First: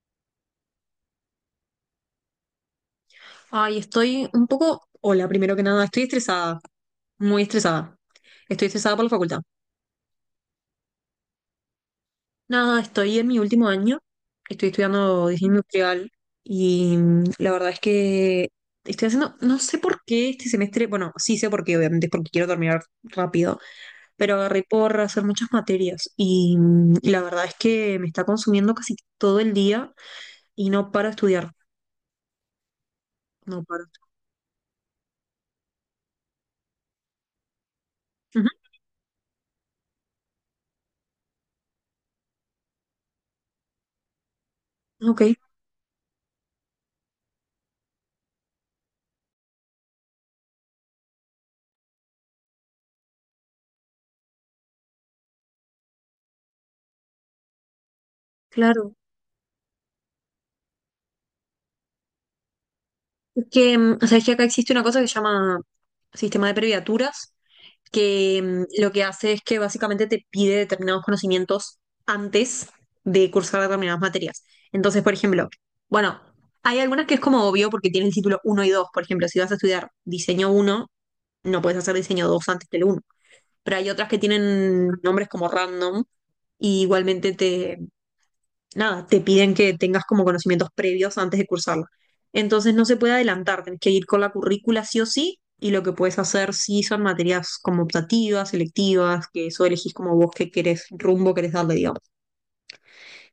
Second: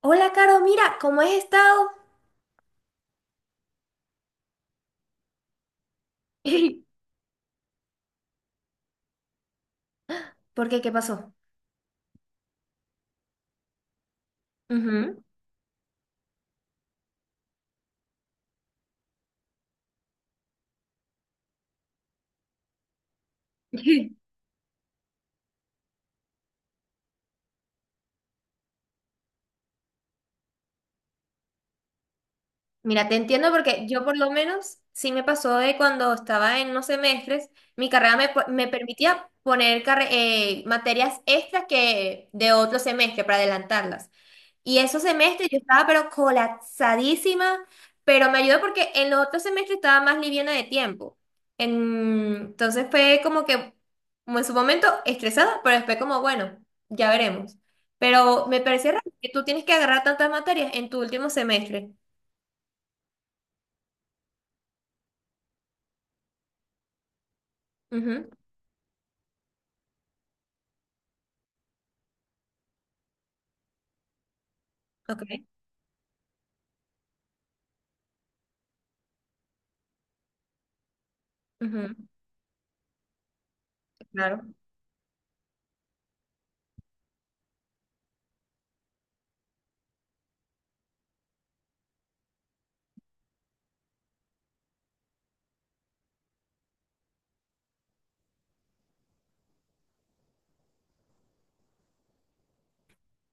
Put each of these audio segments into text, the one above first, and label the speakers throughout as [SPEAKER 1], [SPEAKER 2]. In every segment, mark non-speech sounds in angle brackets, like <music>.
[SPEAKER 1] Hola, Caro, mira, ¿cómo has estado?
[SPEAKER 2] Ay, estoy un poco, hola, primero que nada, estoy estresada,
[SPEAKER 1] <laughs>
[SPEAKER 2] muy estresada. Estoy estresada por la facultad.
[SPEAKER 1] ¿Por qué? ¿Qué pasó?
[SPEAKER 2] Nada, estoy en mi último año, estoy
[SPEAKER 1] Ujú.
[SPEAKER 2] estudiando diseño industrial y la verdad es que estoy haciendo, no sé por qué este semestre, bueno, sí sé por qué, obviamente es porque quiero terminar rápido, pero
[SPEAKER 1] <laughs>
[SPEAKER 2] agarré por hacer muchas materias y la verdad es que me está consumiendo casi todo el día y no paro de estudiar,
[SPEAKER 1] Mira, te entiendo
[SPEAKER 2] no paro.
[SPEAKER 1] porque yo por lo menos sí me pasó de cuando estaba en unos semestres, mi carrera me,
[SPEAKER 2] Ujú,
[SPEAKER 1] me permitía poner materias extras que de otro semestre para adelantarlas. Y esos
[SPEAKER 2] ok,
[SPEAKER 1] semestres yo estaba pero colapsadísima, pero me ayudó porque en los otros semestres estaba más liviana de tiempo. Entonces fue como que, como en su momento, estresada, pero después como, bueno, ya veremos. Pero me parecía
[SPEAKER 2] claro.
[SPEAKER 1] raro que tú tienes que agarrar tantas materias en tu último semestre.
[SPEAKER 2] Que, o sea, es que acá existe una cosa que se llama sistema de previaturas,
[SPEAKER 1] Ujú.
[SPEAKER 2] que lo que hace es que básicamente te pide determinados conocimientos antes de cursar determinadas materias. Entonces, por
[SPEAKER 1] Ok.
[SPEAKER 2] ejemplo, bueno, hay algunas que es como obvio porque tienen el título 1 y dos. Por ejemplo, si vas a estudiar diseño uno no puedes hacer
[SPEAKER 1] Ujú.
[SPEAKER 2] diseño 2 antes del uno. Pero hay otras que
[SPEAKER 1] Claro.
[SPEAKER 2] tienen nombres como random y igualmente te, nada, te piden que tengas como conocimientos previos antes de cursarla. Entonces no se puede adelantar, tenés que ir con la currícula sí o sí, y lo que puedes hacer sí son materias como optativas, selectivas, que eso elegís como vos qué querés, rumbo querés darle, digamos.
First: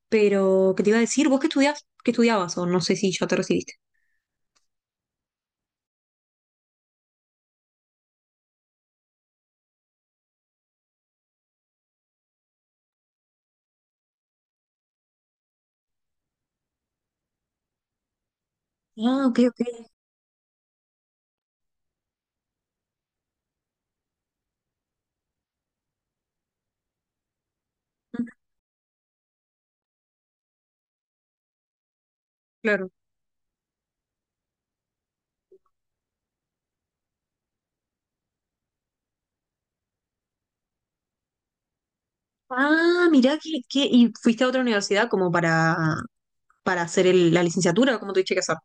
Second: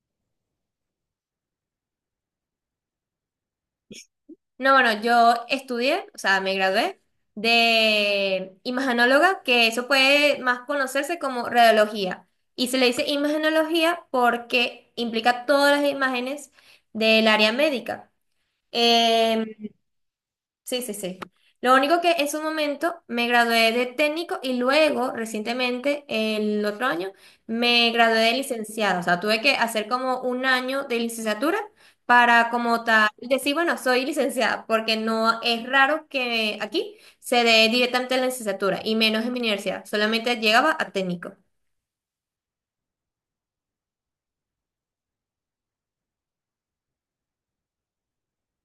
[SPEAKER 2] Pero, ¿qué te iba a decir? ¿Vos qué estudiás? ¿Qué estudiabas? O no sé si ya te recibiste.
[SPEAKER 1] No, bueno, yo estudié, o sea, me gradué de imagenóloga, que eso puede más conocerse como radiología. Y se le dice imagenología porque implica todas las imágenes del área médica.
[SPEAKER 2] Ah, ok, ok.
[SPEAKER 1] Em, Sí, sí, sí. Lo único que en su momento me gradué de técnico y luego, recientemente, el otro año, me gradué
[SPEAKER 2] Mm,
[SPEAKER 1] de licenciado. O sea, tuve que hacer como un año de licenciatura para como
[SPEAKER 2] claro.
[SPEAKER 1] tal decir, bueno, soy licenciada, porque no es raro que aquí se dé directamente la licenciatura y menos en mi universidad. Solamente llegaba a técnico.
[SPEAKER 2] Ah, mirá que, y fuiste a otra universidad como para hacer la licenciatura, como tuviste que hacer.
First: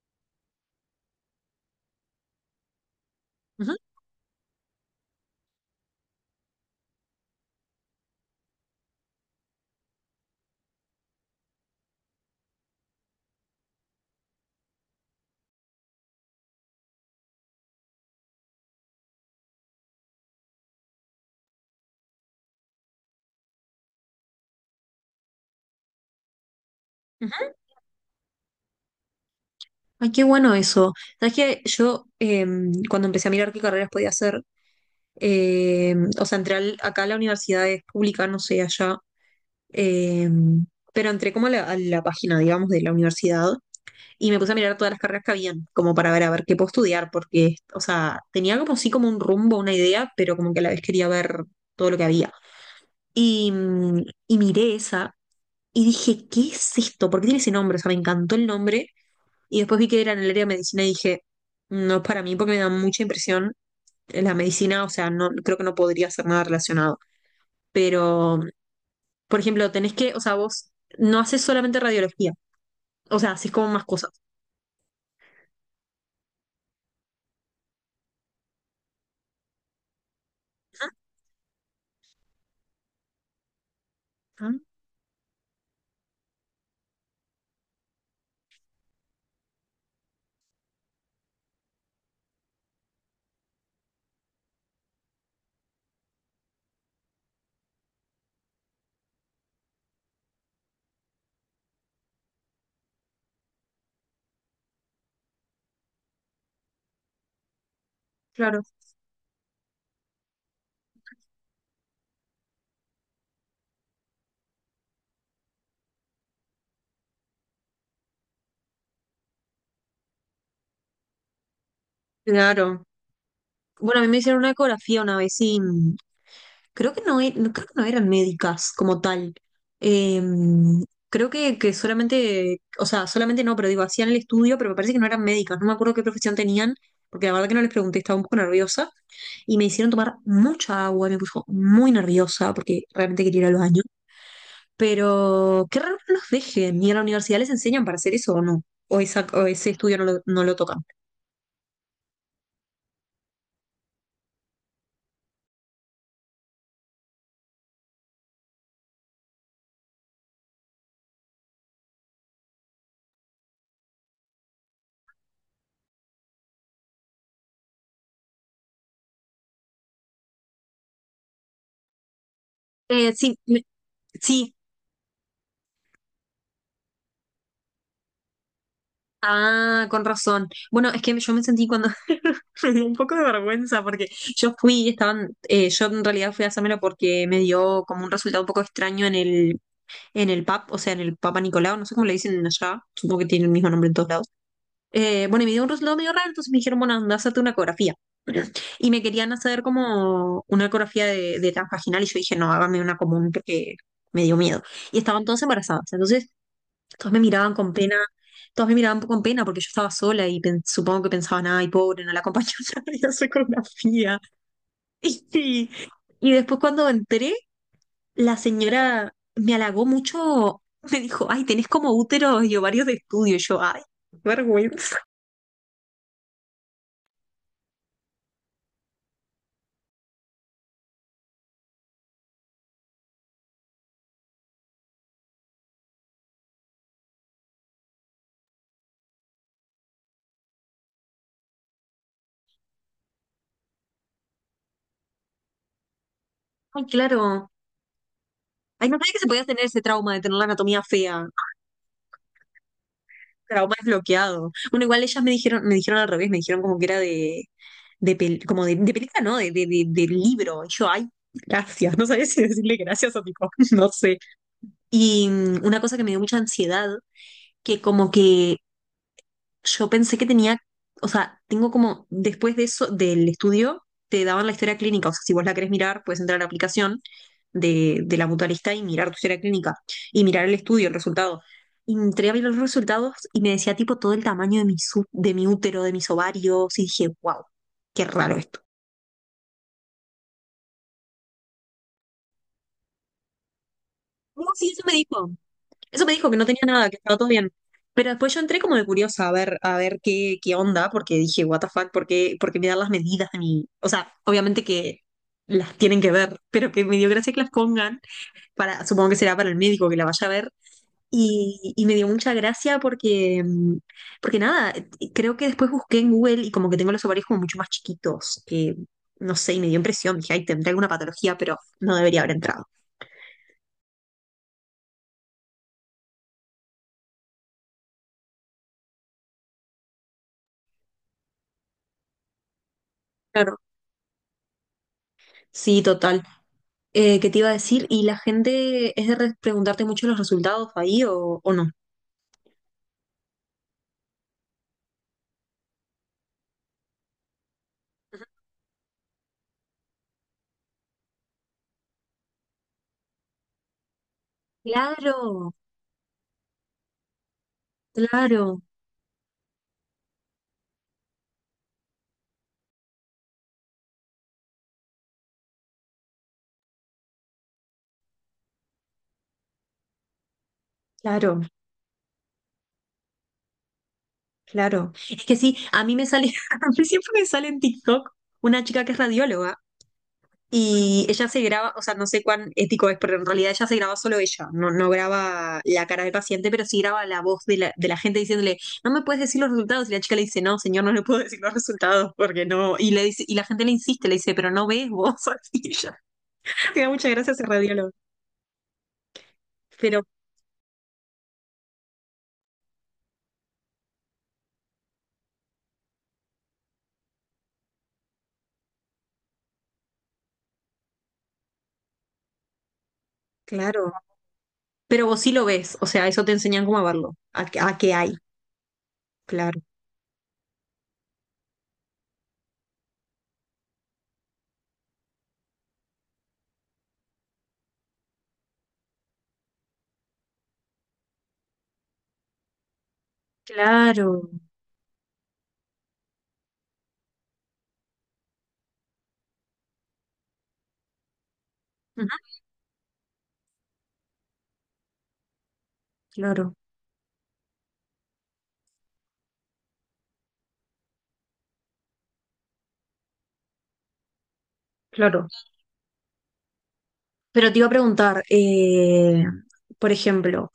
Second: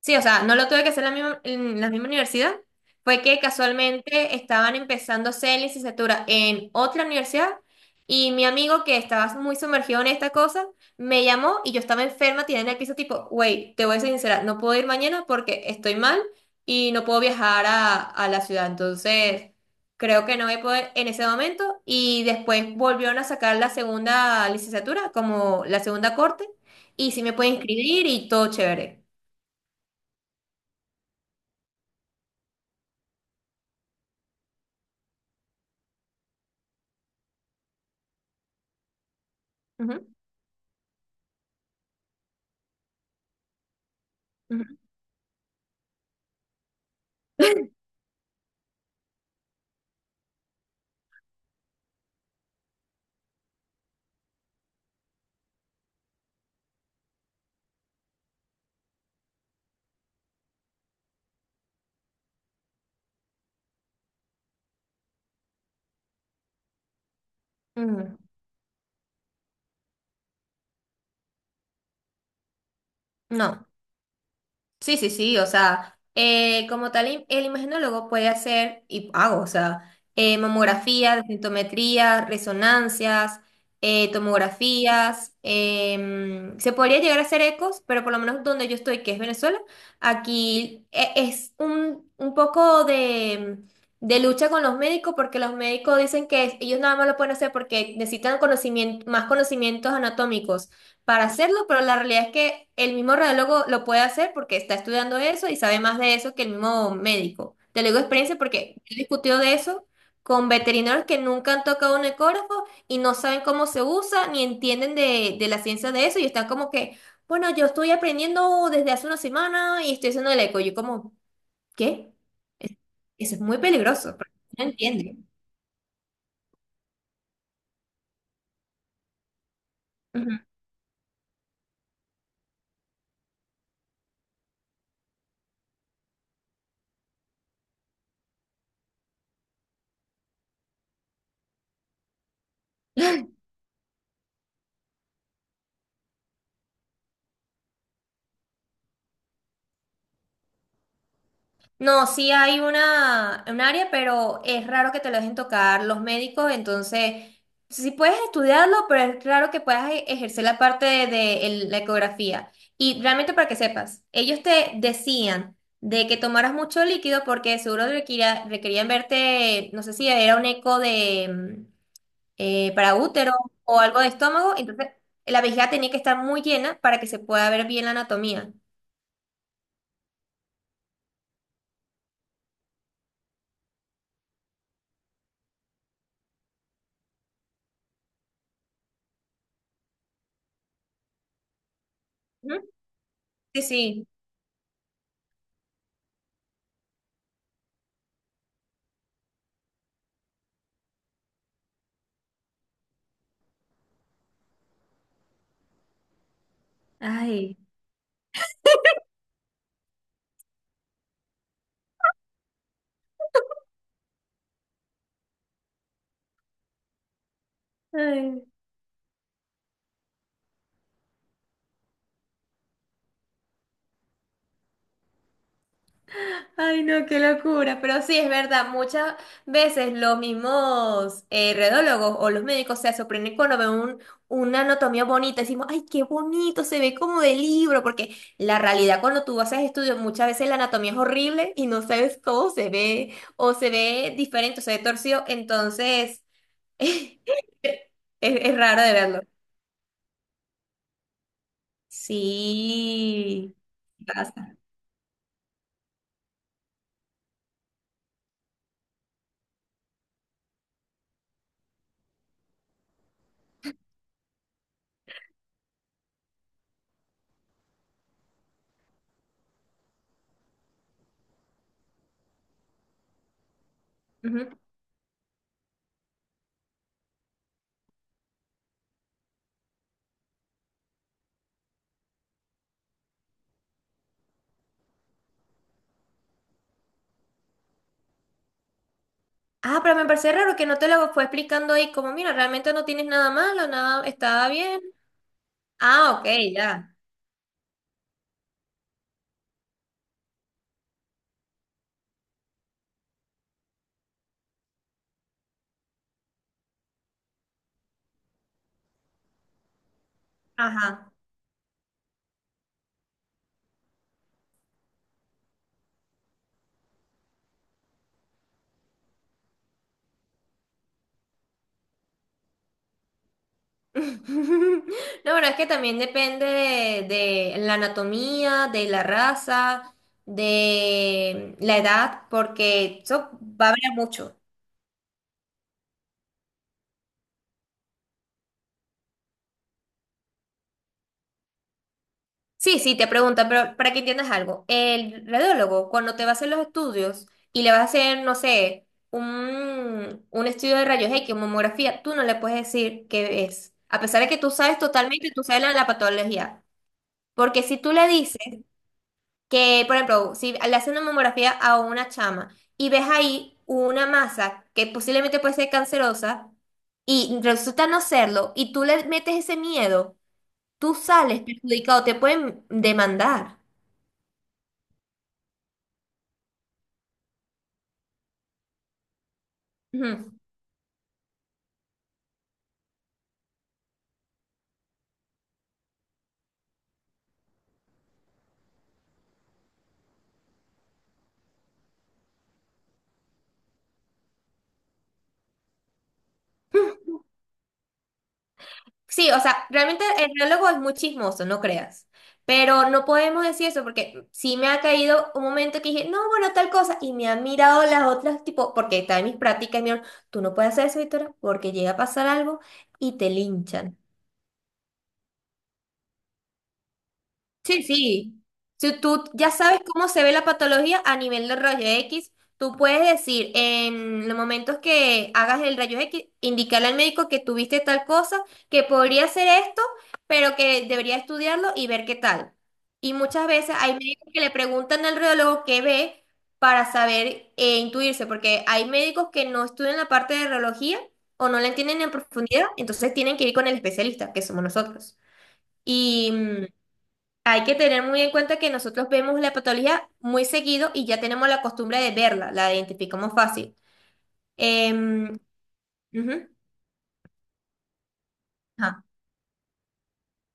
[SPEAKER 1] Sí, o sea, no lo tuve que hacer en la misma universidad. Fue que
[SPEAKER 2] Ujú,
[SPEAKER 1] casualmente estaban empezando a hacer licenciatura en otra universidad y mi amigo que estaba muy sumergido en esta cosa me llamó y yo estaba enferma, tirada en el piso tipo, wey, te voy a ser sincera, no puedo ir mañana porque estoy mal y no puedo viajar a la ciudad. Entonces, creo que no voy a poder en ese momento y después volvieron a sacar la segunda licenciatura como la segunda corte y sí me pueden
[SPEAKER 2] ujú.
[SPEAKER 1] inscribir y todo chévere.
[SPEAKER 2] Ay, qué bueno eso. Sabes que yo cuando empecé a mirar qué carreras podía hacer, o sea, entré acá a la universidad es pública, no sé, allá,
[SPEAKER 1] Ujú,
[SPEAKER 2] em, pero entré como a la página, digamos, de la universidad y me puse a mirar
[SPEAKER 1] ujú.
[SPEAKER 2] todas las carreras que habían, como para ver a ver qué puedo estudiar, porque, o sea, tenía como sí como un rumbo, una idea, pero como que a la vez quería ver todo lo que había. Y, y miré esa y dije, ¿qué es esto? ¿Por qué tiene ese nombre? O sea, me encantó el nombre. Y después vi que era en el área de medicina y dije, no es para mí porque me da mucha impresión la medicina, o sea, no creo que no podría hacer nada relacionado.
[SPEAKER 1] Mm,
[SPEAKER 2] Pero, por ejemplo, tenés que, o sea, vos no haces solamente radiología, o sea, haces
[SPEAKER 1] No,
[SPEAKER 2] como más cosas.
[SPEAKER 1] sí, sí, sí, o sea, como tal, el imaginólogo puede hacer, y hago, o sea, mamografía, densitometría, resonancias,
[SPEAKER 2] Ah,
[SPEAKER 1] tomografías, se podría llegar a hacer ecos, pero por lo menos donde yo estoy, que es Venezuela, aquí es un poco de lucha con los médicos, porque los médicos dicen que ellos nada más lo pueden hacer porque necesitan conocimiento, más conocimientos anatómicos, para hacerlo, pero la realidad es que el mismo radiólogo lo puede hacer porque está estudiando eso y sabe más de eso que el mismo médico. Te lo digo de experiencia
[SPEAKER 2] claro.
[SPEAKER 1] porque he discutido de eso con veterinarios que nunca han tocado un ecógrafo y no saben cómo se usa ni entienden de la ciencia de eso y están como que, bueno, yo estoy aprendiendo desde hace una semana y estoy haciendo el eco. Yo como, ¿qué?
[SPEAKER 2] Claro.
[SPEAKER 1] Eso es muy
[SPEAKER 2] Bueno, a mí
[SPEAKER 1] peligroso,
[SPEAKER 2] me
[SPEAKER 1] porque
[SPEAKER 2] hicieron una
[SPEAKER 1] no
[SPEAKER 2] ecografía una
[SPEAKER 1] entienden.
[SPEAKER 2] vez y creo que no, creo que no eran médicas como tal. Eh,
[SPEAKER 1] Ujú.
[SPEAKER 2] creo que solamente, o sea, solamente no, pero digo, hacían el estudio, pero me parece que no eran médicas, no me acuerdo qué profesión tenían, porque la verdad que no les pregunté, estaba un poco nerviosa y me hicieron tomar mucha agua, me puso muy nerviosa porque realmente quería ir al baño. Pero qué raro que no los dejen, ni en la universidad les enseñan para hacer eso o no, o, o ese estudio no lo, no lo tocan.
[SPEAKER 1] No, sí hay una, un área, pero es raro que te lo dejen tocar los médicos, entonces sí puedes estudiarlo, pero es raro que puedas ejercer la parte de la ecografía. Y realmente para que sepas, ellos te decían de que tomaras mucho líquido porque seguro requerían verte, no sé si era un eco de para útero
[SPEAKER 2] Sí,
[SPEAKER 1] o algo de
[SPEAKER 2] sí,
[SPEAKER 1] estómago, entonces la vejiga tenía que estar muy llena para que se pueda ver bien la anatomía.
[SPEAKER 2] ah, con razón. Bueno, es que yo me sentí cuando <laughs> me dio un poco de vergüenza porque yo fui, y estaban, yo en realidad fui a hacérmelo porque me dio como un resultado un poco extraño en el PAP, o sea, en el Papa Nicolau, no sé cómo le dicen
[SPEAKER 1] Ujú.
[SPEAKER 2] allá, supongo que tiene el
[SPEAKER 1] Sí,
[SPEAKER 2] mismo nombre en
[SPEAKER 1] sí.
[SPEAKER 2] todos lados. Bueno, y me dio un resultado medio raro, entonces me dijeron, bueno, anda, hazte una ecografía. Y me querían hacer como una ecografía de transvaginal y yo dije, no, hágame una común porque me dio miedo. Y estaban todas embarazadas, entonces todas me miraban
[SPEAKER 1] Ay.
[SPEAKER 2] con pena, todas me miraban con pena porque yo estaba sola y supongo que pensaban, ay, pobre, no la acompañó <laughs> a hacer ecografía. <laughs> Y, y después cuando entré, la
[SPEAKER 1] Ay.
[SPEAKER 2] señora me halagó mucho, me dijo, ay, tenés como úteros y ovarios de estudio. Y yo, ay, qué vergüenza.
[SPEAKER 1] Ay, no, qué locura. Pero sí, es verdad, muchas veces los mismos redólogos o los médicos se sorprenden cuando ven una anatomía bonita. Decimos, ay, qué bonito, se ve como de libro, porque la realidad cuando tú haces estudios, muchas veces la anatomía es horrible y no sabes cómo se ve, o se ve diferente, o se ve torcido. Entonces,
[SPEAKER 2] Ay,
[SPEAKER 1] <laughs> es,
[SPEAKER 2] claro,
[SPEAKER 1] es raro
[SPEAKER 2] ay,
[SPEAKER 1] de
[SPEAKER 2] no sabía que
[SPEAKER 1] verlo.
[SPEAKER 2] se podía tener ese trauma de tener la anatomía fea.
[SPEAKER 1] Sí,
[SPEAKER 2] Trauma desbloqueado.
[SPEAKER 1] pasa.
[SPEAKER 2] Bueno, igual ellas me dijeron al revés, me dijeron como que era de como de película, ¿no? De, de libro. Y yo, ay, gracias. No sabía si decirle gracias o tipo, <laughs> no sé. Y una cosa que me dio mucha ansiedad, que como que yo pensé que tenía, o sea, tengo como, después de eso, del estudio, te daban la historia clínica. O sea, si vos la querés mirar, puedes entrar a la aplicación de la mutualista y mirar tu historia clínica y mirar el estudio, el resultado. Y entré a ver los resultados y me decía tipo todo el tamaño de mi, de mi útero, de mis ovarios y dije, wow, qué raro esto.
[SPEAKER 1] Ah, pero me parece raro que no te lo fue explicando ahí, como mira, realmente no tienes nada malo, nada,
[SPEAKER 2] No,
[SPEAKER 1] está
[SPEAKER 2] sí,
[SPEAKER 1] bien.
[SPEAKER 2] eso me dijo. Eso me
[SPEAKER 1] Ah, ok,
[SPEAKER 2] dijo que no tenía nada, que
[SPEAKER 1] ya.
[SPEAKER 2] estaba todo bien. Pero después yo entré como de curiosa a ver qué, qué onda, porque dije, what the fuck, por qué me dan las medidas de mi... O sea, obviamente que las tienen que ver, pero que me dio gracia que las pongan para, supongo que será para el médico que la vaya a ver.
[SPEAKER 1] Ajá.
[SPEAKER 2] Y me dio mucha gracia porque, porque nada, creo que después busqué en Google y como que tengo los ovarios como mucho más chiquitos, que no sé, y me dio impresión, dije, ay, tendré alguna patología, pero no debería haber entrado.
[SPEAKER 1] <laughs> No, pero es que también depende de la anatomía, de la raza, de la edad, porque eso
[SPEAKER 2] Claro.
[SPEAKER 1] va a variar mucho.
[SPEAKER 2] Sí, total. ¿Qué te iba a decir? ¿Y la gente es de preguntarte mucho los resultados ahí o no?
[SPEAKER 1] Sí, sí, te preguntan, pero para que entiendas algo, el radiólogo, cuando te va a hacer los estudios y le vas a hacer,
[SPEAKER 2] Ujú.
[SPEAKER 1] no sé, un estudio de rayos X, mamografía, tú no le puedes decir qué es, a pesar de que tú sabes totalmente, tú
[SPEAKER 2] Claro,
[SPEAKER 1] sabes la, la patología. Porque si tú le dices
[SPEAKER 2] claro,
[SPEAKER 1] que, por ejemplo, si le hacen una mamografía a una chama y ves ahí una masa que posiblemente puede ser cancerosa y resulta no serlo, y tú le metes ese miedo, tú
[SPEAKER 2] claro,
[SPEAKER 1] sales perjudicado, te pueden demandar.
[SPEAKER 2] claro. Es que sí, a mí me sale, <laughs> a mí siempre me sale en TikTok una chica que es radióloga.
[SPEAKER 1] Ujú.
[SPEAKER 2] Y ella se graba, o sea, no sé cuán ético es, pero en realidad ella se graba solo ella, no, no graba la cara del paciente, pero sí graba la voz de la gente diciéndole, no me puedes decir los resultados. Y la chica le dice, no, señor, no le puedo decir los resultados porque no. Y le dice, y la gente le insiste, le dice, pero no ves vos. <laughs> Y ella, me da muchas gracias ese radiólogo.
[SPEAKER 1] Sí, o sea,
[SPEAKER 2] Pero,
[SPEAKER 1] realmente el biólogo es muy chismoso, no creas. Pero no podemos decir eso porque sí me ha caído un momento que dije, no, bueno, tal cosa, y me han mirado las otras, tipo, porque está en mis prácticas, y me dijeron, tú no puedes hacer eso, Víctora, porque llega a pasar algo y te
[SPEAKER 2] claro,
[SPEAKER 1] linchan.
[SPEAKER 2] pero vos sí lo ves, o sea, eso te enseñan cómo a verlo, a, a
[SPEAKER 1] Sí,
[SPEAKER 2] qué hay,
[SPEAKER 1] sí. Si tú ya
[SPEAKER 2] claro.
[SPEAKER 1] sabes cómo se ve la patología a nivel de rayo X, tú puedes decir en los momentos que hagas el rayo X, indicarle al médico que tuviste tal cosa, que podría ser esto, pero que debería estudiarlo y ver qué tal. Y muchas veces hay médicos
[SPEAKER 2] Claro,
[SPEAKER 1] que le preguntan al radiólogo qué ve para saber e intuirse, porque hay médicos que no estudian la parte de radiología o no la entienden
[SPEAKER 2] ujú,
[SPEAKER 1] en profundidad, entonces tienen que ir con el especialista, que somos nosotros. Y
[SPEAKER 2] claro,
[SPEAKER 1] hay que tener muy en cuenta que nosotros vemos la patología muy seguido y ya tenemos la costumbre de verla, la identificamos fácil.
[SPEAKER 2] claro.
[SPEAKER 1] Em, ujú,
[SPEAKER 2] Pero te iba a preguntar,
[SPEAKER 1] ajá.
[SPEAKER 2] por ejemplo,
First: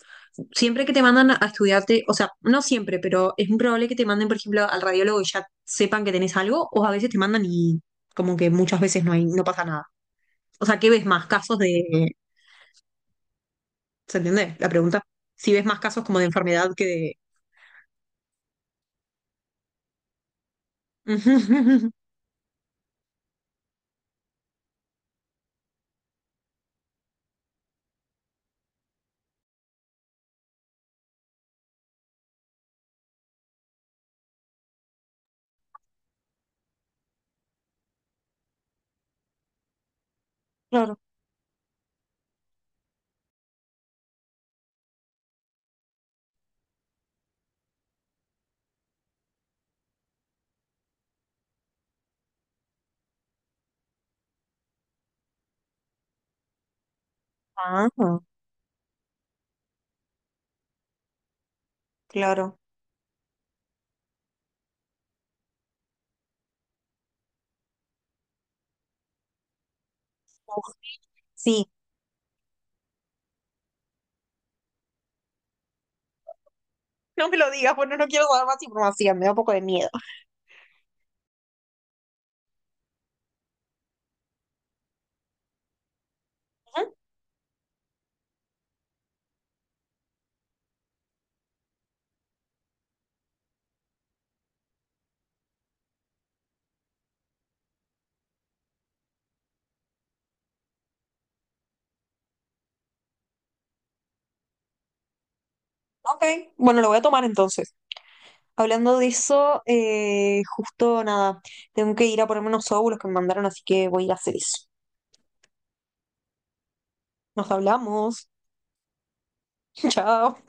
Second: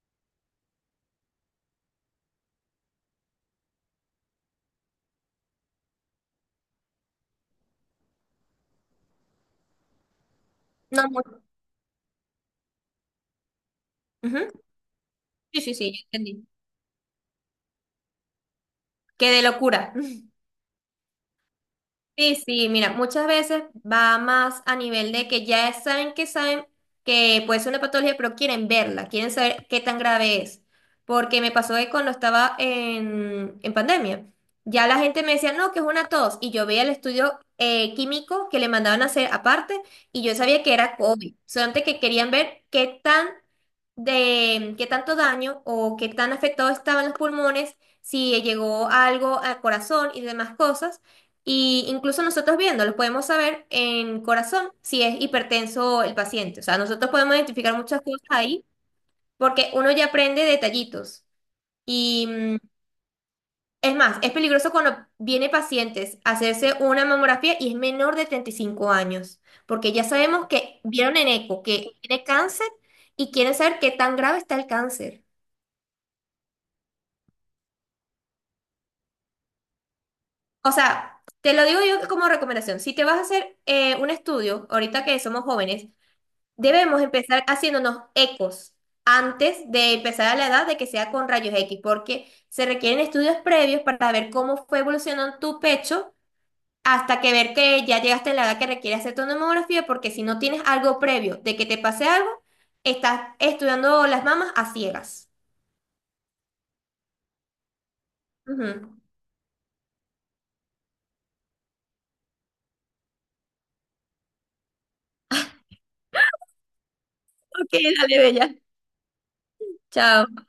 [SPEAKER 2] siempre que te mandan a estudiarte, o sea, no siempre, pero es muy probable que te manden, por ejemplo, al radiólogo y ya sepan que tenés algo, o a veces te mandan y como que muchas veces no hay, no pasa nada. O sea, ¿qué
[SPEAKER 1] No,
[SPEAKER 2] ves más casos de, ¿se
[SPEAKER 1] ujú.
[SPEAKER 2] entiende la pregunta? Si
[SPEAKER 1] Sí,
[SPEAKER 2] ves
[SPEAKER 1] sí,
[SPEAKER 2] más
[SPEAKER 1] sí, ya
[SPEAKER 2] casos como de
[SPEAKER 1] entendí.
[SPEAKER 2] enfermedad que de...
[SPEAKER 1] Qué de locura. <laughs>
[SPEAKER 2] <laughs>
[SPEAKER 1] Sí, sí, mira, muchas veces va más a nivel de que saben que puede ser una patología, pero quieren verla, quieren saber qué tan grave es. Porque me pasó que cuando estaba en pandemia, ya la gente me decía, no, que es una tos, y yo veía el estudio químico que le mandaban a hacer aparte, y yo sabía que era
[SPEAKER 2] Claro.
[SPEAKER 1] COVID, solamente que querían ver qué tan de qué tanto daño o qué tan afectado estaban los pulmones, si llegó algo al corazón y demás cosas. Y incluso nosotros viéndolos podemos saber en corazón si es hipertenso el paciente. O sea, nosotros podemos identificar
[SPEAKER 2] Ah,
[SPEAKER 1] muchas cosas ahí porque uno ya aprende detallitos. Y
[SPEAKER 2] claro.
[SPEAKER 1] es más, es peligroso cuando viene pacientes a hacerse una mamografía y es menor de 35 años, porque ya sabemos
[SPEAKER 2] Uf,
[SPEAKER 1] que vieron en eco
[SPEAKER 2] sí.
[SPEAKER 1] que tiene cáncer y quieren saber qué tan grave está el cáncer.
[SPEAKER 2] No me lo digas, bueno, no quiero dar más información, me da un poco de miedo.
[SPEAKER 1] O sea, te lo digo yo como recomendación. Si te vas a hacer un estudio, ahorita que somos jóvenes,
[SPEAKER 2] Ujú,
[SPEAKER 1] debemos empezar haciéndonos ecos antes de empezar a la edad de que sea con rayos X, porque se requieren estudios previos para ver cómo fue evolucionando tu pecho hasta que ver que ya llegaste a la edad que requiere hacer tu mamografía, porque si no tienes algo previo de que te pase algo, estás estudiando las mamas a ciegas.
[SPEAKER 2] ok, bueno, lo voy a tomar entonces. Hablando
[SPEAKER 1] Ujú.
[SPEAKER 2] de eso, justo nada, tengo que ir a ponerme unos óvulos que me mandaron, así que voy a ir a hacer eso. Nos
[SPEAKER 1] Ok, dale,
[SPEAKER 2] hablamos.
[SPEAKER 1] bella.
[SPEAKER 2] <laughs> Chao.
[SPEAKER 1] Chao.